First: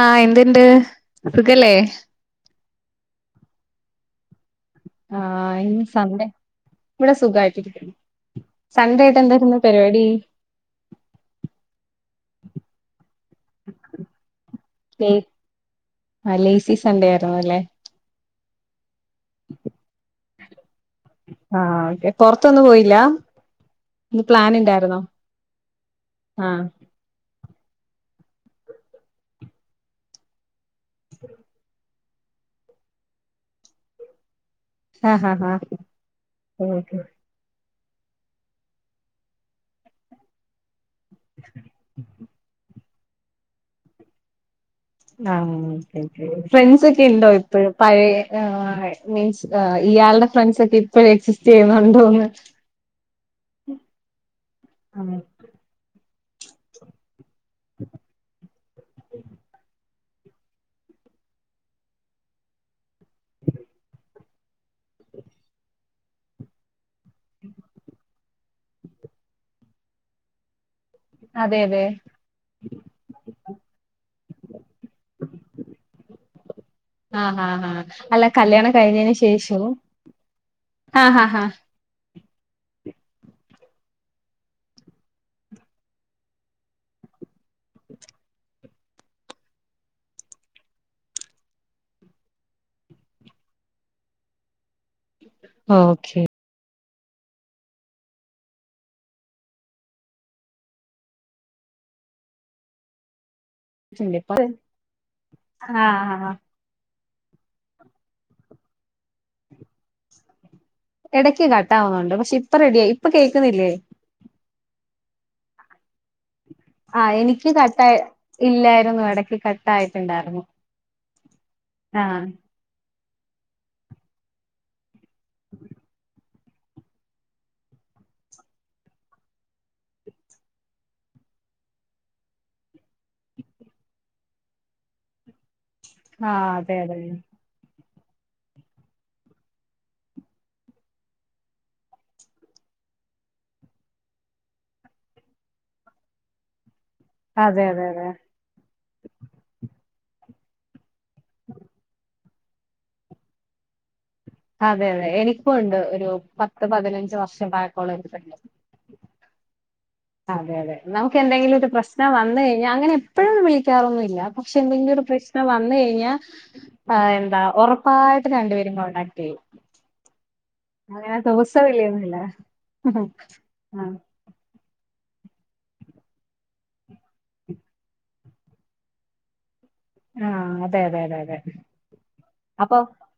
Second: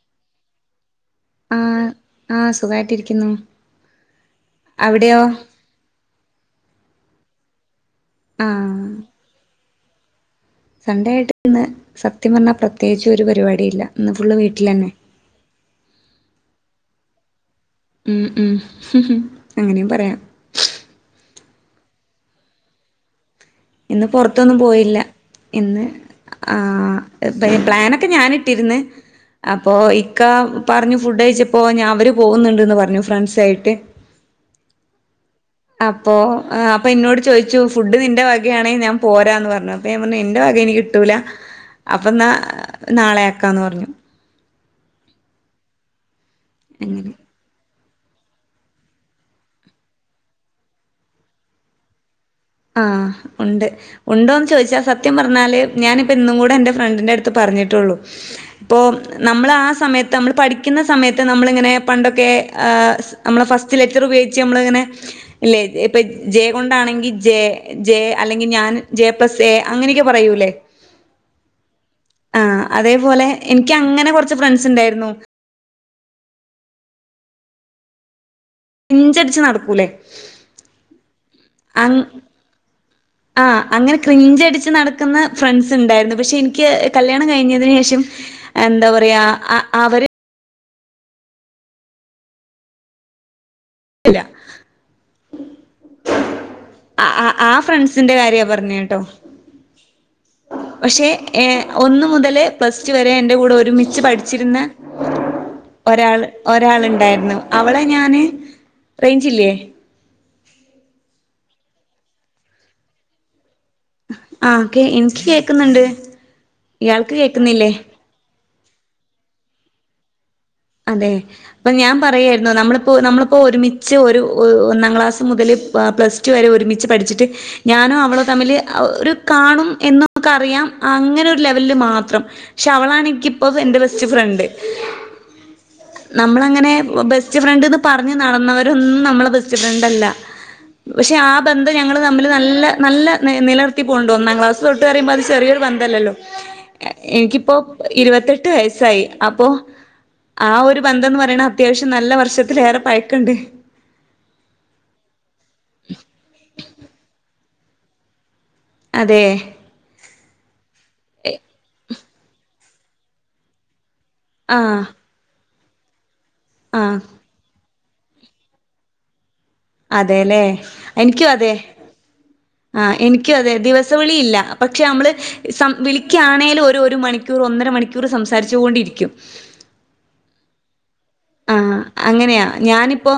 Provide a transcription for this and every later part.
ആഹ് എന്ത്ണ്ട്. ആ ആ് സുഖായിട്ടിരിക്കുന്നു. അവിടെയോ ആ ഇന്ന് സൺഡേ ഇവിടെ സുഖമായിട്ടിരിക്കുന്നു ആഹ് സൺഡേ ആയിട്ട് എന്തായിരുന്നു? പരിപാടി. സൺഡേ ആയിട്ട് ഇന്ന് സത്യംപറഞ്ഞ പ്രത്യേകിച്ച് ഒരു പരിപാടിയില്ല ഇന്ന് ഫുള്ള് വീട്ടിലന്നെ. മം മലേസിസ്. ഇല്ലേ. ഉം ഉം ഫ് ഫ് അങ്ങനെയും പറയാം. ആ ഓെ പുറത്തൊന്നും പോയില്ലാ. ഇന്ന് പുറത്തൊന്നും പോയില്ല ഇന്ന് ആ ആഹ് പ്പ് പ്ലാനൊക്കെ. ത് ഞാനിട്ടിരുന്ന്. അപ്പൊ ഇക്ക പറഞ്ഞു ഫുഡയ്ച്ചപ്പോ ഞാ അവര് പോകുന്നുണ്ട്ന്ന് പറഞ്ഞു ഫ്രണ്ട്സായിട്ട്. ആഹഹ. അപ്പൊ ആ അപ്പൊ ഇന്നോട് ചോയിച്ചു. ഫുഡ് നിന്റെ വകയാണ ഞാൻ പോരാന്ന് പറഞ്ഞു അപ്പോ ഞാൻ പറഞ്ഞു എന്റെ വക എനികി കിട്ടൂല അപ്പന്നാ നാളെ ആക്കാന്ന് പറഞ്ഞു. ആ ഒക്കെ ഒക്കെ ഫ്രണ്ട്സ് ഒക്കെ അങ്ങനെ ഇണ്ടോ ഇപ്പയും. പഴയ ആ ആ മീൻസ് ഇയാൾടെ ഫ്രണ്ട്സൊക്കെ ഇപ്പോയെ എക്സിസ്റ്റ് ചെയ്യുന്നുണ്ടോന്ന്. ആഹ് ഉണ്ട് ഉണ്ടോന്ന് ചോദിച്ചാ സത്യം പറഞ്ഞാല് ഞാനിപ്പ ഇന്നും കൂടെ എന്റെ ഫ്രണ്ടിന്റെ അടുത്ത് പറഞ്ഞ്. പറഞ്ഞിട്ടുള്ളൂ ഇപ്പോ നമ്മൾ ആ സമയത്ത്. നമ്മൾ പഠിക്കുന്ന സമയത്ത് നമ്മളിങ്ങനെ പണ്ടൊക്കെ ആ സ് നമ്മളെ ഫസ്റ്റ് ലെറ്റർ ഉപയോഗിച്ച് നമ്മളിങ്ങനെ. ഇല്ലേ ഇപ്പൊ ജെ കൊണ്ടാണെങ്കിൽ. ജെ ജെ അല്ലെങ്കിൽ ഞാൻ ജെ പ്ലസ് എ അങ്ങനെയൊക്കെ പറയൂല്ലേ. അതെ അതെ ആഹ് അതേപോലെ എനിക്ക് അങ്ങനെ കുറച്ച് ഫ്രണ്ട്സ് ഉണ്ടായിരുന്നു. ആ ആഹ് ആ അല്ല. കല്ല്യാണം കഴിഞ്ഞതിന് പിഞ്ചടിച്ച് ശേഷവും നടക്കൂലേ ആ ഹ ഹ. ആ അങ്ങനെ ക്രിഞ്ചടിച്ച് നടക്കുന്ന ഫ്രണ്ട്സ് ഉണ്ടായിരുന്നു പക്ഷെ എനിക്ക് കല്ല്യാണം കഴിഞ്ഞതിന് ശേഷം. എന്താ പറയാ ആ അവര്. ഇല്ല. ഓക്കെ ആ ആ ഫ്രണ്ട്സിന്റെ കാര്യ പറഞ്ഞ് കേട്ടോ. പക്ഷേ ഏ ഒന്ന് മുതലെ പ്ലസ്റ്റൂ വരെ എന്റെ കൂടെ ഓര് ഒരുമിച്ച് പഠിച്ചിരുന്ന ആഹ് ഒരാൾ ആഹ് ഒരാളുണ്ടായി രുന്നു. അവളെ ഞാന് റേഞ്ചില്ലേ? ഇടയ്ക്ക് കട്ടാവുന്നുണ്ട് പക്ഷെ ഇപ്പൊ റെഡിയ ആയി ഇപ്പൊ കേൾക്കുന്നില്ലേ? ഹ് ആഹ് കേ എന്ക്ക് കേക്കുന്നുണ്ട് ഇയാൾക്ക് ആഹ് എനിക്ക് കേക്കുന്നില്ലേ? കട്ടായി ഇല്ലായിരുന്നു ഇടക്ക് കട്ട ആയിട്ടുണ്ടായിരുന്നു. അതെ പ്പൊ ഞാൻ പറയായിരുന്നു നമ്മളിപ്പോ നമ്മളിപ്പോ ഒരുമിച്ച് ഒരു ഒന്നാം ക്ലാസ്. മ്മ് മുതൽ പ പ്ലസ്. വരെ ഒരുമിച്ച് പഠിച്ചിട്ട് ഞാനും അവ തമ്മിൽ കാണും എന്നൊക്ക അറിയാം അന ൽ ഒരുലെവൽ മാത്രം ശ് അവളാണെങ്കി ഇപ്പത് എന്റെ ബെസ്റ്റ് ഫ്രണ്ട്. ആഹ് നമ്മളങ്ങനെ അതെ അതെ ബെസ്റ്റ് ഫ്രണ്ട്ന്ന് പറഞ്ഞ് നടന്നവരൊന്നും നമ്മളെ ബെസ്റ്റ് ഫ്രണ്ട്ല്ല. പക്ഷെ ആ ബന്ധം ഞങ്ങൾ തമ്മില് നല്ല നല്ല നെ നിലനിർത്തി പോവ്ണ്ട് ഒന്നാം ക്ലാസ് തൊട്ട് പറയുമ്പോൾ അത് ചെറിയൊരു. ബന്ധ ഇല്ലല്ലോ എനിക്കിപ്പോ അതെ അതെ അതെ ഇരുപത്തെട്ട് വയസ്സായി അപ്പോ ആ ഒരു ബന്ധംന്ന് പറിണെ അത്യാവശ്യം നല്ല വർഷത്തിലെറെ പഴക്ക ഇണ്ട് അതെ അതെ എനിക്കുണ്ട് ഒരു പത്ത് പതിനഞ്ച് വർഷം പായക്കോള ഒരു ഫ്രണ്ട് അതെ അതെ അതെ നമുക്ക് എന്തെങ്കിലും ഒരു പ്രശ്നം വന്ന് കിഞ്ഞാ അങ്ങനെ എപ്പോഴും വിളികാറൊന്നുല്ല ഞൻ പക്ഷെ ആഹ് എന്തെങ്കിലും ഒരു പ്രശ്നം വന്ന് കഴിഞ്ഞാ ആഹ് എന്താ ഒറപ്പ് പ്പായിട്ടും രണ്ടുപേരും കോൺടാക്ട് ചെയ്യും അതെല്ലേ അങ്ങനെ എനിക്കും അതെ ദിവസം ഇല്ലേന്നില്ല ആ ആഹ് എനിക്കും അതെ ദിവസവിളി ഇല്ല പക്ഷെ നമ്മൾ സം വിളിക്കണെലും ഒരു ഒരു മണിക്കൂർ ഒന്നര മണിക്കൂർ സംസാരിച്ചുകൊണ്ടിരിക്കും ആ അതെ അതെ അതെ അതെ ആ അങ്ങനെയാ അപ്പൊ ഞാനിപ്പോ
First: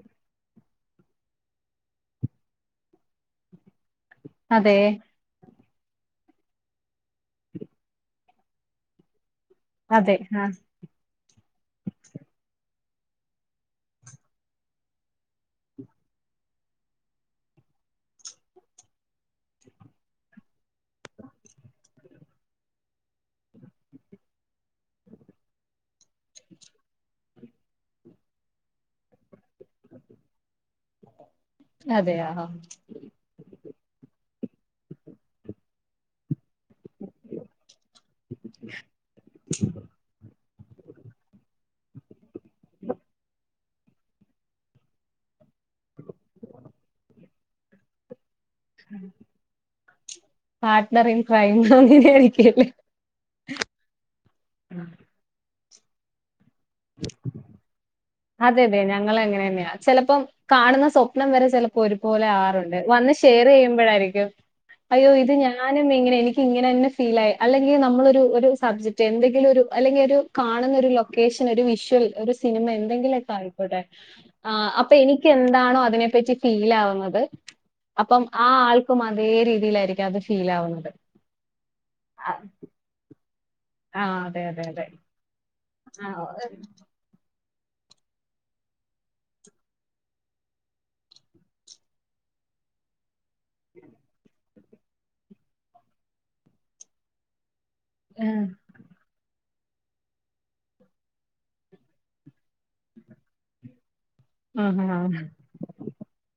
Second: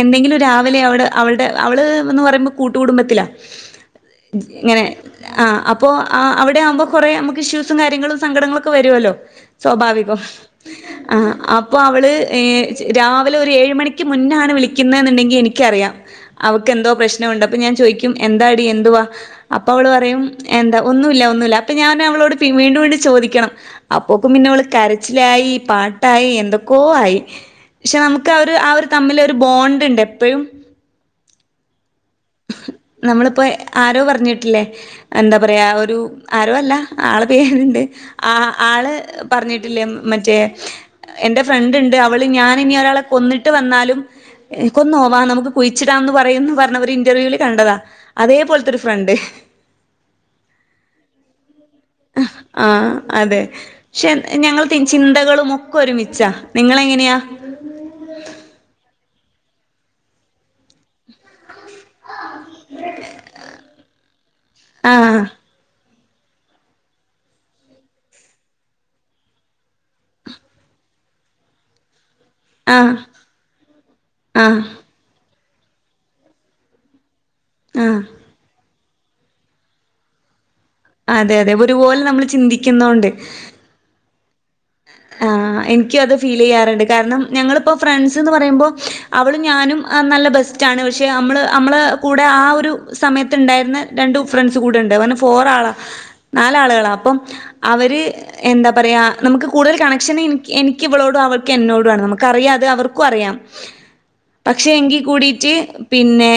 എന്തെങ്കിലും രാവിലെ അവടെ അവളടെ അവള് എന്ന് പറയുമ്പോൾ കൂട്ടുകുടുംബത്തിലാ അതെ ഇങ്ങനെ ആ അപ്പ് അപ്പൊ അവിടെ ആവുമ്പോ കൊറേ നമുക്ക് ഇഷ്യൂസും കാര്യങ്ങളും സങ്കടങ്ങളും ഒക്കെ വരോവല്ലോ സ്വാഭാവികം അതെ ആഹ് ആ അപ്പൊ അവള് ഏ‌ രാവിലെ ഒരു ഏഴ് മണിക്ക് മുന്നാണ് വിളിക്കുന്നെന്ന് ഉണ്ടെങ്കി എനിക്കറിയാം അവക്ക് എന്തോ പ്രശ്നം ഒണ്ട് അപ്പ ഞാൻ ചോയിക്കും എന്താടി എന്തുവാ അപ്പ അവൾ പറയും എന്താ ഒന്നു ഇല്ല ഒന്നു ഇല്ല അപ്പ ഞനവളോ ട്ട് പിൻ വീണ്ടും വീണ്ടും ചോദിക്കണം അപ്പോക്കും പിന്നെ അവൾ കരച്ചിലായി പാട്ടായി എന്തൊക്കോ ആയി പക്ഷെ നമുക്ക് ആവര് ആ ഒരു തമ്മിൽ ഒരു ബോണ്ട് ഉണ്ട് എപ്പഴും അതെയോ നമ്മളിപ്പ ആരോ പറഞ്ഞിട്ടില്ലേ എന്താ പറയാ ഒരു ആരോയല്ല ആള് പേര്ണ്ട് ആ ആള് പറഞ്ഞിട്ടില്ലേ മറ്റേ എന്റെ ഫ്രണ്ട് ഉണ്ട് അവള് ഞാനും ഇനി ഒരാളെ കൊന്നിട്ട് വന്നാലും കൊന്നോവാ നമുക്ക് കുഴിച്ചിടാന്ന് പറയന്ന് പറഞ്ഞവര് ഇന്റർവ്യൂവിൽ കണ്ടതാ അതേ പോലത്തെ ഒരു ഫ്രണ്ട് [inaudible] പാർട്ട്ണർ ഇൻ ക്രൈം അ അങ്ങനെയായിരിക്കല്ലേ ആ അതെ പക്ഷെ ഞങ്ങൾ ചിന്തകൾ മോ ഒരുമിച്ചാ നിങ്ങള് എങ്ങനെയാ അതെ അതെ ഞങ്ങൾ അങ്ങനെന്നായാ ചെലപ്പം കാണുന്ന സ്വപ്നം വരെ ചെല ഒരുപലെ ആറുണ്ട് വന്ന് ഷെയർ ചെയുമ്പോഴായിരിക്കും അയ്യോ ആഹ് ഇത് ഞാനും ന്ന് ഇങ്ങനെ എനിക്ക് ഇങ്ങനെയെന്നെ ഫിലായി അല്ലെങ്കിൽ നമ്മള് ഒരു ഒര് സബ്ജക്ട് എന്തെങ്കിലും ഒരു അല്ലെങ്കിൽ ഒരു കാണുന്ന ഒരു ലൊക്കേഷൻ ഒരു വിഷ്വൽ ഒരു സിനിമ ആഹ് എന്തെങ്കിലുമൊക്കെ ആയിക്കോട്ടെ ആഹ് അപ്പൊ എനിക്ക് എനിക്കി എന്താണോ അതിനെ പറ്റി ഫീലവുന്നത് ആഹ് അപ്പം ആ ആൾ അതേ രീതിയിലായിരിക അത് ഫീൽ ആവുന്നത് അതെ അതെ ഒരുപോലെ നമ്മൾ ആ ചിന്തിക്കുന്നോണ്ട് ആ അതെ അതെ അതെ ആ എനിക്കും ആ അത് ആ ഫീൽ ചെയ്യാറുണ്ട് കാരണം ഞങ്ങളിപ്പോ ഫ്രണ്ട്സ്ന്ന് പറയുമ്പോ അവളും ഞാനും നല്ല ബെസ്റ്റാണ് പക്ഷേ അമ്മൾ അമ്മളെ കൂടെ ആ ഒരു സമയത്ത് ഇണ്ടായിര്ന്ന രണ്ടു ഫ്രണ്ട്സ് കൂടെ ഇണ്ട് അങ്ങനെ ഫോർ ആളാ നാല് ആൾകളാ അപ്പം അവര് എന്താ പറയാ നമുക്ക് കൂട്തൽ കണക്ഷൻ ഇൻക്ക് എനിക്ക് ഇവളോടും ഇവൾക് എന്നോടും ആണ് നമുക്ക് അറിയാം അത് അവർക്കും അറിയാം ആ ആ പക്ഷെ എങ്കിൽ കൂടിട്ട് പിന്നെ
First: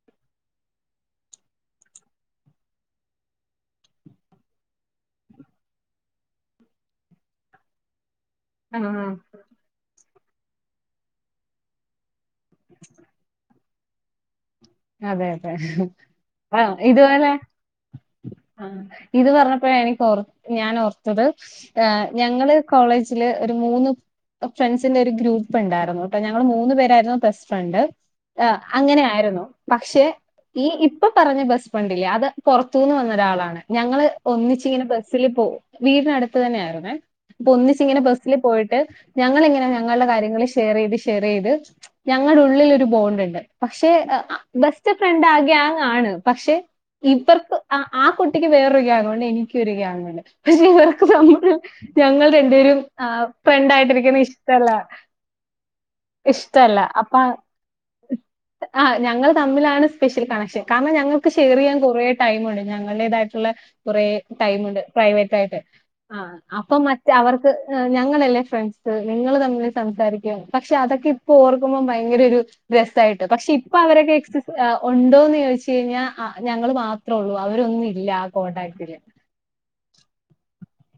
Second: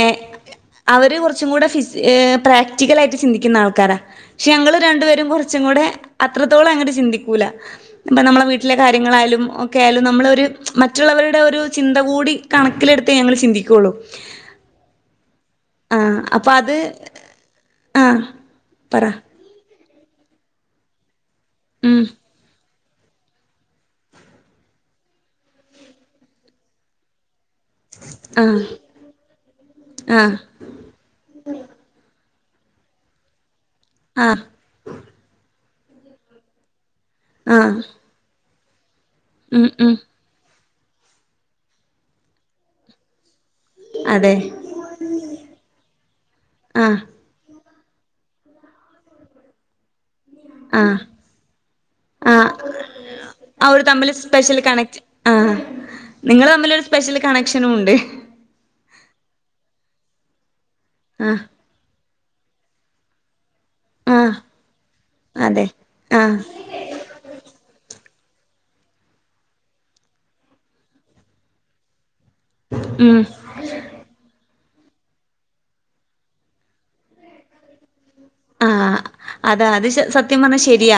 അവര് കൊറച്ചും കൂടെ ഫിസ് ഏ പ്രാക്ടിക്കലായിട്ട് ചിന്തിക്ക്ന്ന ആൾക്കാരാ പക്ഷെ ഞങ്ങൾ രണ്ടുപേരും കൊർ കൊച്ച കൂടെ അത്രത്തോളം അങ്ങനെ ചിന്തിക്കൂല ഇപ്പം നമ്മളെ വീട്ടിലെ ആ, കാര്യങ്ങളായാലും ഒക്കെ ആയാലും നമ്മളൊരു മറ്റുള്ളവരുടെ ഒരു ചിന്ത കൂടി കണക്കിലെടുത്ത് ഞങ്ങള് ചിന്തിക്കുള്ളു അതെ അതെ ആ ഇതുപോലെ ആഹ് ആ പറ ഇത് പറഞ്ഞപ്പോഴ എനിക്ക് ഓർ ഞാൻ ഓർത്തത് ഉം ഞങ്ങള് കോളേജില് ഒരു മൂന്ന് ഫ്രണ്ട്സിന്റെ ഒരു ഗ്രൂപ്പ് ഉണ്ട പണ്ട് ആഹ് അങ്ങനെ ആയിരുന്നു പക്ഷെ ആഹ് ഈ ഇപ്പൊ പറഞ്ഞ ബസ് ഫ്രണ്ടില്ലേ അത് പുറത്തന്ന് വന്നൊരാളാണ് ഞങ്ങള് ആഹ് ഒന്നിച്ചിങ്ങനെ ബസ്സിില് പോ വീടിനടുത്ത് തന്നെ ആായിുന്നേ അപ്പൊ വീടിനടുത്ത് തന്നെ ആയിരിന്നെ അപ്പോ ആഹ് ഒന്നിച്ച് ഇങ്ങനെ ബസ്സില് പോയിട്ട് ഉം ഞങ്ങളെങ്ങനെ ഉം ഞങ്ങളുടെ കാര്യങ്ങളിൽ ഷെയർ ചെയ്ത് ഷെയർ ചെയ്ത് ഞങ്ങളുടെ ഉള്ളിലൊരു ബോണ്ട് ഉണ്ട് പക്ഷെ അതെ ആ ബെസ്റ്റ് ഫ്രണ്ട് ആകെ ഗ്യാങ്ങ് പക്ഷെ ആഹ് ഇപ്പർത്ത് ആ കുട്ടിക്ക് വേറൊരു ഗ്യയങ്ങ് ഉണ്ട് എനിക്ക് ഒരു ഗ്യയങ്ങ് ഉണ്ട്. പക്ഷെ ആഹ് ഇവർക്ക് നമ്മൾ ഞങ്ങൾ ആഹ് രണ്ടേരും ഫ്രണ്ടായിട്ടിരിക്കുന്ന ഇഷ്ടല്ല. ആഹ ഇഷ്ടല്ല. നിങ്ങൾതമ്മിലൊരു സ്പെഷ്യൽ അപ്പൊ കണക്ഷനും ഉണ്ട്. ആ ഞങ്ങൾ തമ്മിലാണ് സ്പെഷ്യൽ കണക്ഷൻ കാരണം ഞങ്ങൾക്ക് ആഹ് ഷെയർ ചെയ്യാൻ കുറേ ടൈമുണ്ട് ഞങ്ങളടേതായിട്ടുള്ള കുറ ആഹ് ടൈമുണ്ട് പ്രൈവറ്റ് ആയിട്ട് അതെ ആ ആഹ് അപ്പൊ മറ്റ അവർക്ക് ഞങ്ങളല്ലേ ഫ്രണ്ട്സ് നിങ്ങൾ തമ്മിൽ സംസാരിക്കും പക്ഷെ അതൊക്കെ ഇപ്പ ഓർക്കുമ്പോ ഭയങ്കര ഒരു ഉം രസായിട്ട് പക്ഷെ ഇപ്പൊ അവരൊക്കെ ആ ഉണ്ടോന്ന് ചോദിച് കഴിഞ്ഞാൽ ഞങ്ങൾ മാത്രമേ ഉള്ളൂ അവരൊന്നും ഇല്ല ആഹ കോൺടാക്റ്റില്. അതാ അത് സത്യം പറഞ്ഞാൽ ശരിയാ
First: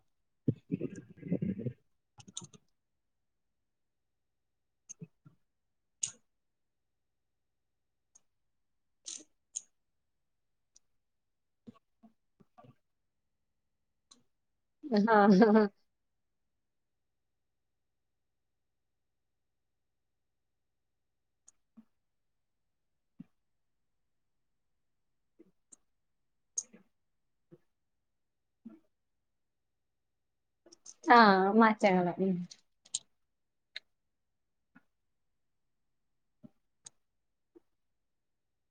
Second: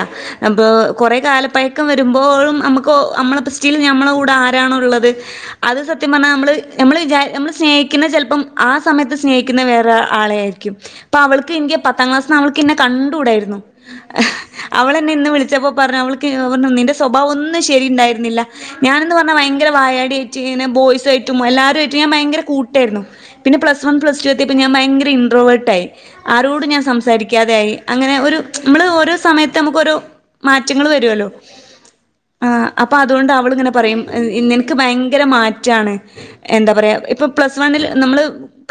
പ്പൊ കൊറെ കാലപ്പഴക്കം വരുമ്പോഴും നമുക്ക് നമ്മളെ പസ്റ്റീൽ നമ്മളെ കൂടെ ആരാണുള്ളത് അത് സത്യം പറഞ്ഞാൽ നമ്മള് നമ്മൾ വിചാ നമ്മൾ സ്നേഹിക്കുന്ന ചം ആ സമയത്ത് സ്നേഹിക്കുന്ന വേറെ ആളെ ആായിരിക്കും അപ്പൊ അവൾക്ക് എനിക്ക് പ പത്താംക്ലാസ്റ്റ് അവൾക്ക്ന്നെ കണ്ടു ടായിരുന്നു അവൾ എന്നെ ഇന്ന് ആഹ് വിളിച്ചപ്പോ പറഞ്ഞു അവൾ പറഞ്ഞു നിന്റെ സ്വഭാവം ഒന്നും ശരി ഉണ്ടായിരുന്നില്ല ഞാനന്ന് പറഞ്ഞാൽ ഭയങ്കര വായാടി ഇങ്ങെ ബോയ്സ്യട്ട് പറ്റുമോ എല്ലാരും ആറ്റും ഞാൻ റ്റും ഉം ഉം ഭയങ്കരകൂട്ടായിരുന്നു പിന്നെ പ്ലസ് വൺ പ്ലസ് ടു എത്തിയപ്പ ഞാൻ ഭയര ഇട്രോവേർട്ട ആയി. ആരോട് ഞാൻ സംസാരിക്കാതെ ആയി അങ്ങനെ ഒരു നമ്മള് ഓരോ സമയത്ത് നമുക്കരു മാറ്റങ്ങൾ ആ വരുവല്ലോ മാറ്റങ്ങള് ഉം. ആ അപ്പൊ അതൊണ്ട്ങ്ങനെ അവളിങ്ങനെ പറയും നിനക്ക് ഭയങ്കര മാറ്റാണ് എന്താ പറയാ നമ്മള്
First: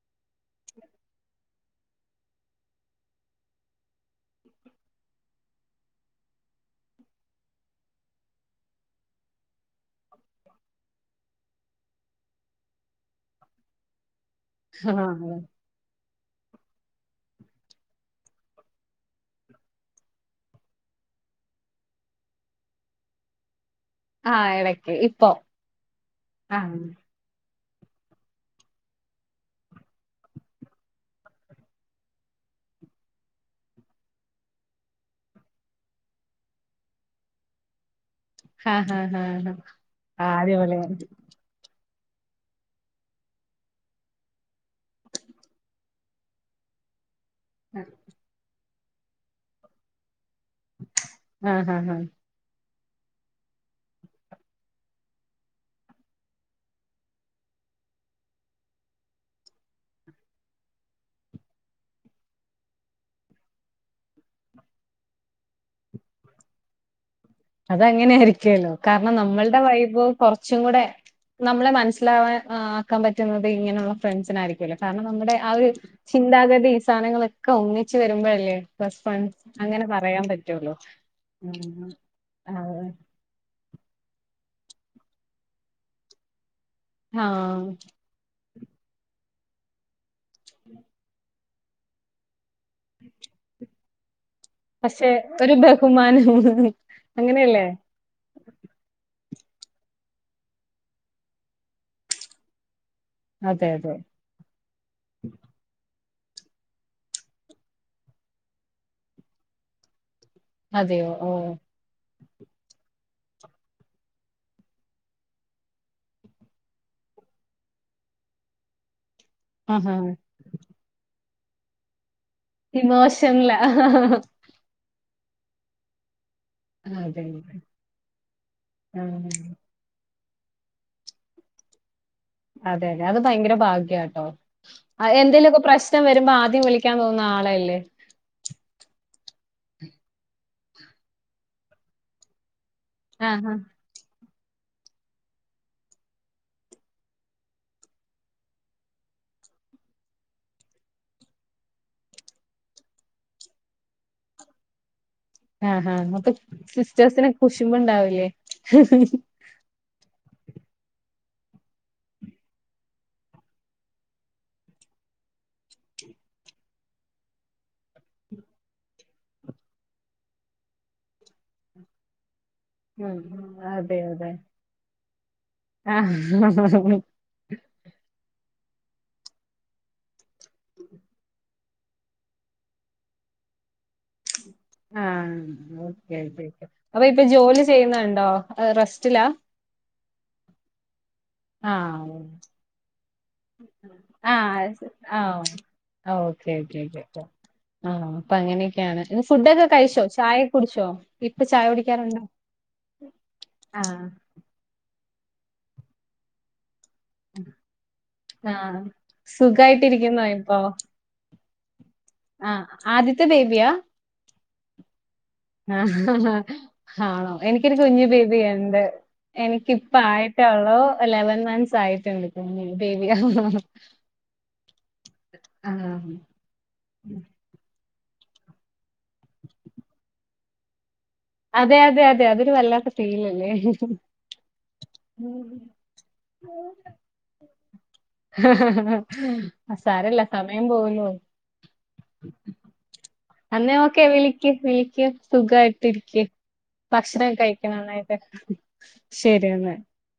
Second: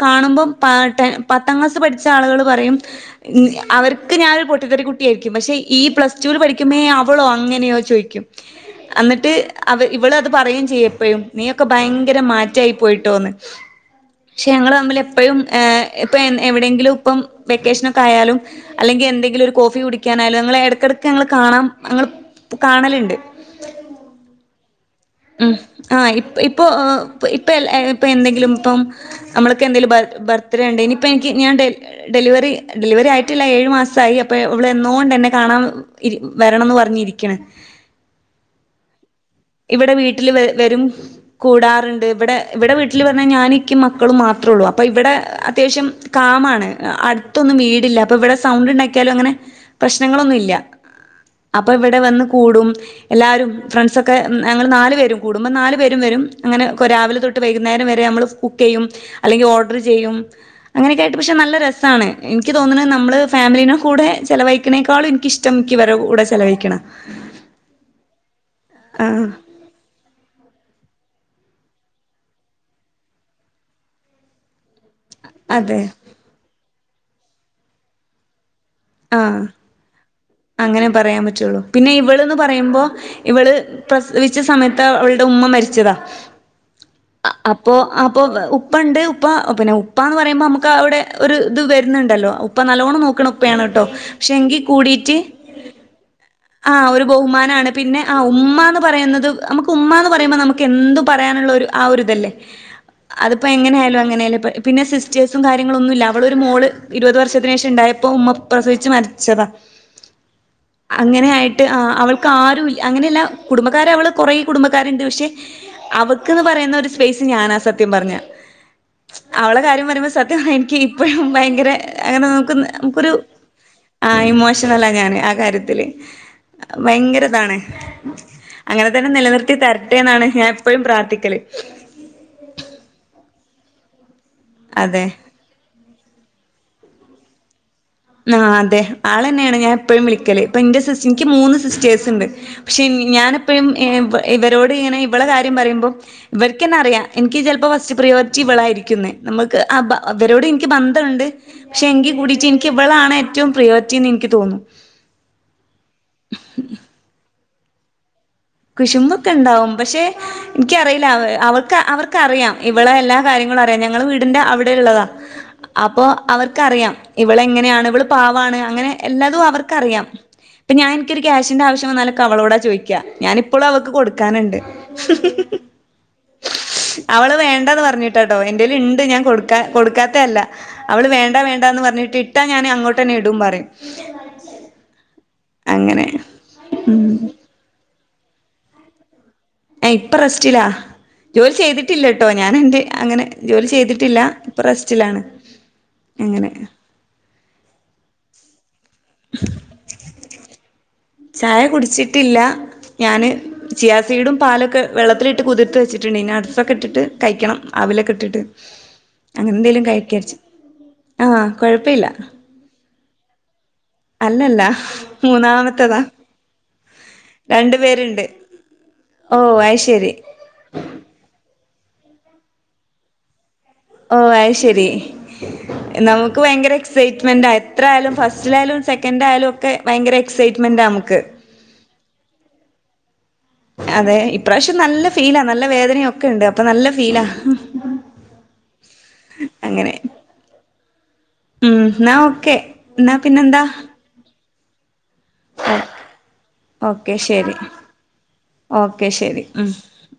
കാണുമ്പം പാട്ടെ പത്താം ക്ലാസ് പഠിച്ച ആളുകൾ പറയും അവർക്ക് ഞാനൊരു പൊട്ടിത്തെററി അവർക്ക് ഞാൻ ഒരു പൊട്ടിത്തെറി കുട്ടിയായിരിക്കും പക്ഷെ ഈ പ്ലസ് ടുവിൽ പഠിക്കുമ്പോേ ങേ അവളോ അങ്ങനെയോ ചോദിക്കും. ഉം അന്നിട്ട് അവ ഇവളത് പറയും ചെയ്യപ്പോഴും നീയൊക്കെ ഭയങ്കര മാറ്റായി പോയിട്ടോന്ന് ക്ഷെ ഞങ്ങൾ തമ്മിൽ എപ്പഴും ആഹ് എ ഇപ്പൊ എ എവിടെെങ്കിലും ഇപ്പം വെക്കേഷനെക്കെ ആയാലും അല്ലെങ്കിൽ എന്തെങ്കിലും ഒരു കോഫി കുടിക്കാനായാലും ഞങ്ങൾ എടക്കടക്ക് ഞങ്ങൾ കാണാം ഞങ്ങ പ്പൊ കാണലുണ്ട്. ആ എട ഉം ആ് ഇ ഇപ്പൊ ഇപ്പ എ എന്തെങ്കിലും ഇപ്പ നമ്മക്കെന്തെങ്കിലും ബർ ബർത്തിഡേ ഉണ്ടേങ്കി ഇനിയിപ്പ എനിക്ക് ഞാൻ ഡെലിവറി ഡെലിവറി ആയിട്ടില്ല ഏഴു മാസയി അപ്പൊ ഇവളന്നൊ എന്നെ കാണാൻ വരണംന്ന് പറഞ്ഞിരിക്കാണ്. ഹ ഹ ഇവിടെ വീട്ടിൽ വ വരും കൂടാറ് ട് വെടെ ഇവിടെ വീട്ടിൽ വർഞ്ഞകഴിഞ്ഞ ഞാനിക്കിം മക്കളും മാത്ര ഉള്ളൂ അപ്പ ഇവിടെ അത്യാവശ്യം കാമാണ്. ത്തൊന്നും വീടില്ല അപ്പൊ ഇവിടെ സൗണ്ട് ണ്ടാക്കിയാലും അങ്ങനെ പ്രശ്നങ്ങളൊന്നുംല് ല്ല ആ അപ്പോ ഹാ ഹാ ഇവിടെ വന്ന് കൂടും എല്ലാരും ഫ്രൻസ് ഒ ഒക്കെ ഞങ്ങൾ നാല് പേരും കൂടുമ്പോം നാല് പേരും കൂടുമ്പോ നാല് പേരും വരുംങ്ങനെ കൊ രാവിലെ തൊട്ട് വൈകുന്നേരം വരെ നമ്മൾ കുക്ക് ചെയ്യും. അല്ലെങ്കിൽ ഓർഡർ ചെയ്യും. അങ്ങനെയൊക്കെ ആയിട്ട് പക്ഷെ നല്ല രസാണ്. എനിക്ക് തോന്നുന്നത് നമ്മള് ഫാമിലിടെ കൂടെ എ ചെലവഴിക്കനേക്കാളും എനിക്കിഷ്ട്ടം എനിക്ക് വരെ കൂടെ ചെലവഴിക്കണ. അത അങ്ങനൊയിരിക്കല്ലോ കാരണം ആഹ് നമ്മളുടെ വൈഭ് കുറച്ചും കൂടെ നമ്മളെ മനസ്സിലാവാൻ ആക്കാൻ പറ്റുന്നത് ഇങ്ങനെയുള്ള ഫ്രണ്ട്സിനായിരിക്കും. ലർ കാരണം നമ്മുടെ ആ ഒരു അതെ ചിന്താഗതി ഈസാനങ്ങളൊക്കെ ഒന്നിച്ച് വരുമ്പോഴല്ലേ ആഹ് ബെസ്ഫ്രണ്ട്സ് അങ്ങനെ പറയാൻ പറ്റുള്ളൂ. അങ്ങനെ പറയാൻ പറ്റുള്ളൂ. പിന്നെ ഇവള്ന്ന് പറയുമ്പോ അതെ ഇവള് പ്രസവിച്ച സമയത്ത് അവളുടെ ഉമ്മ മരിച്ചതാ ആഹ് അപ്പൊ അപ്പൊ ഉ പ്പ ണ്ട് ഉപ്പ പിന്നെ ഉപ്പ ന്ന് പറയുമ്പോ നമുക്ക് അവിടെ ഒരു ഇത് വരുന്നുണ്ടല്ലോ ഉപ്പ നല്ലോണം നോക്ണ ഉ ണ് ട്ടോ പക്ഷെങ്കി പക്ഷെ കൂടിട്ട് ഒരു ബഹുമാനം ആഹ് ഒരു അങ്ങനെയല്ലേ? ബഹുമാനാണ് പിന്നെ ആഹ് ഉമ്മാന്ന് പറയുന്നത് നമുക്ക് ഉമ്മ ന്ന് പറയുമ്പോ നമുക്ക് എന്ത് പറയാനുള്ളരു ആ ഒരിതല്ലേ അതിപ്പോ അതെ അതെ എങ്ങനെയായാലും അങ്ങനെയല്ലേപ പിന്നെ സിസ്റ്റേഴസും കാര്യങ്ങളൊന്നുമില്ല അവളോരുമോള് ഇരുപത് വർഷത്തിന് ശേഷ ണ്ടായ- പൊ ഉമ്മ പ്രസിച്ചു മരിച്ചത അതെയോ ഓഹ് അങ്ങനെയായിട്ടു ആഹ് അവൾ ക്കാരുല്ല അങ്ങനെയല്ല കുടുംബകാര് അവള് കുറേ കുടുംബക്കാരുണ്ട് പക്ഷെ അവക്ക്ന്ന് പറയുന്ന ഒരു സ്പേസ് ഞാനാ സത്യം പറഞ്ഞ അവളെ കാര്യം ആഹാ പറയുമ്പോ സത്യമാ എനിക്ക് ഇപ്പഴും ഭയങ്കര അങ്ങനെ നോക് നമുക്കൊരു ഇമോഷൻലാ ആഹ് ഇമോഷണലാ ഞാന് ആ കാര്യത്തില് അതെ ഭയങ്കരിതാണ് അങ്ങനെ തന്നെ ആഹ് നിലനിർത്തി തരട്ടേ ന്നാണ് ഞാൻ എപ്പോഴും പ്രാർത്ഥിക്കല് അതെ അതെ അത് ഭയങ്കര ഭാഗ്യ ട്ടോ അതെ എന്തേലുക്കെ പ്രശ്നം വരുമ്പോ ആദ് ആദ്യം വിളിക്കാൻ തോന്നുന്ന ആളെയല്ലേ ആ അതെ ആളന്നെയാണ് ഞാൻ എപ്പോഴും വിളിക്കല് ഇപ്പൊ ന്റെ സിസ് എനിക്ക് മൂന്ന് സിസ്റ്റേഴ്സ് ണ്ട് പക്ഷേ ആഹ് ഞാനെപ്പോഴും എ വ് ഇവരോട് ഇങ്ങനെ ഇവളെ കാര്യം പറയുമ്പോൾ ഇവർക്ക് എന്നാ അറിയാം എനിക്ക് ചിലപ്പോൾ ഫസ്റ്റ് പ്രിയോറിറ്റി ഇവളായിരിക്കുമെന്ന് നമുക്ക് അ ബ അവരോട് ൻക്ക് ബന്ധണ്ട് പക്ഷെ എങ്കി കൂടിട്ട് നി ക്ക്‌ ഇവളാണ് ഏറ്റവും പ്രേയോരിറ്റി നിക്ക് തോന്നും ആഹ് ഹാ അപ്പൊ സിസ്റ്റേഴ്സിന് കുശിമ്പ് ണ്ടാവില്ലേ കുശുമ്പൊക്കെ ണ്ടാവും പക്ഷെ ൻക്കറിയില്ല അവ് അവക്ക് അവർക്ക്റിയാം ഇവളെ എല്ലാ കാര്യങ്ങളും അറിയാം ഞങ്ങളെ വീടിന്റെ അവിടെ ള്ളതാ അപ്പൊ അവർക്കറിയാം ഇവളെ എങ്ങനെയാണ് ഇവള് പാവാണ് അങ്ങനെ എല്ലാതും അവർക്കറിയാം പ്പ ഞാൻനികൊരു ക്യാഷിന്റെ ആവശ്യവന്നോലൊക്കെ അവളോട ചോയിക്കാ ഉം ഞാനിപ്പളും അവക്ക് അതെ അതെ കൊടുക്കാനുണ്ട് ആഹ് അവള് വേണ്ടന്ന് പറഞ്ഞിട്ടട്ടോ എ ന്റെലുണ്ട് ഞാൻ കൊടുക്ക കൊടുക്കാത്തല്ല അവള് വേണ്ട വേണ്ട ണ്ട ന്ന് പറഞ്ഞിട്ട് ഇട്ടാ ഞാൻ അങ്ങോട്ടന്നെ ഇടും പറയും ആഹ് അങ്ങനെ ഒക്കെ കെ അപ്പൊ ഇപ്പൊ ജോലി ചെയ്യുന്നണ്ട് ണ്ടോ റെസ്റ്റില എ ഇപ്പ റസ്റ്റില്ലാ ജോലി ചെയ്തിട്ടില്ല ആഹ് ട്ടോ ഞാനേന്റെ അങ്ങനെ ജോലി ചെയ്തിട്ടില്ല ഇപ്പൊ ആഹ് സെ റെസ്റ്റിലാണ് ആഹ് അങ്ങനെ ഒക്കെ ആഹ് കെയാണ് ഫുഡൊക്കെ കഴിച്ചോ ചായൊക്കെ കുടിച്ചോ ഇപ്പൊ ചായ കുടിക്കാറുണ്ടോ ഞാന് ആഹ് ചിയാസീടും പാലൊക്കെ വെള്ളത്തിലിട്ട് കുതിർത്ത് വെച്ചിട്ടുണ്ട് ഇനി അത്ഫെ ക്കെട്ടിട്ട് കഴിക്കണം അവിലൊക്കെ ഇട്ടിട്ട് ആഹ് അങ്ങനെ എന്തേലും കഴിക്ക സുഖായിട്ടിരിക്കുന്നോ ച് ഇപ്പൊ ആഹ് കൊഴപ്പില്ല ആഹ് ആദ്യത്തെ ബേബിയാ? അല്ലല്ല മൂന്നാമത്തതാ ആഹ് ആണോ രണ്ടു എനിക്കൊരു കുഞ്ഞു പേരുണ്ട് ബേബിയൊണ്ട് ഓഹ് എനിക്കിപ്പ അയ്ശരി ആയിട്ട ഉള്ളോ. ലെവൻ മന്ത്സ് ആയിട്ടുണ്ട് കുഞ്ഞു ബേബിയ ഓഹ് അയ് ശരി ആഹ്. നമുക്ക് ഭയങ്കര എക്സൈറ്റ്മെന്റ എത്രയാലും ഫസ്റ്റിലായാലും സെക്കൻ് ആയാലും ഒക്കെ ഭയങ്കര എക്സൈറ്റ്മെന്റാ നമക്ക്. അതെ അതെ അതെ അതൊരു വല്ലാത്തെ ഫീലാ അതെ ഇപ്രാവശ്യം നല്ല ഫീലാ നല്ല വേദനൊക്കെ ഉണ്ട് അപ്പൊ നല്ല ഫീലാ അഹ് അങ്ങനെ സാരല്ല സമയം പോകുന്നു. ഉം ന്ന ഓക്കെ ന്ന അന്നേ ഓക്കെ വിളിക് വിളിക് സുഖായിട്ടിരിക് ഓക്കെ ഭക്ഷണം ശരി കഴിക്കണം നന്നായിട്ട് ഓക്കെ ശരി ഉം എന്നാ ഉം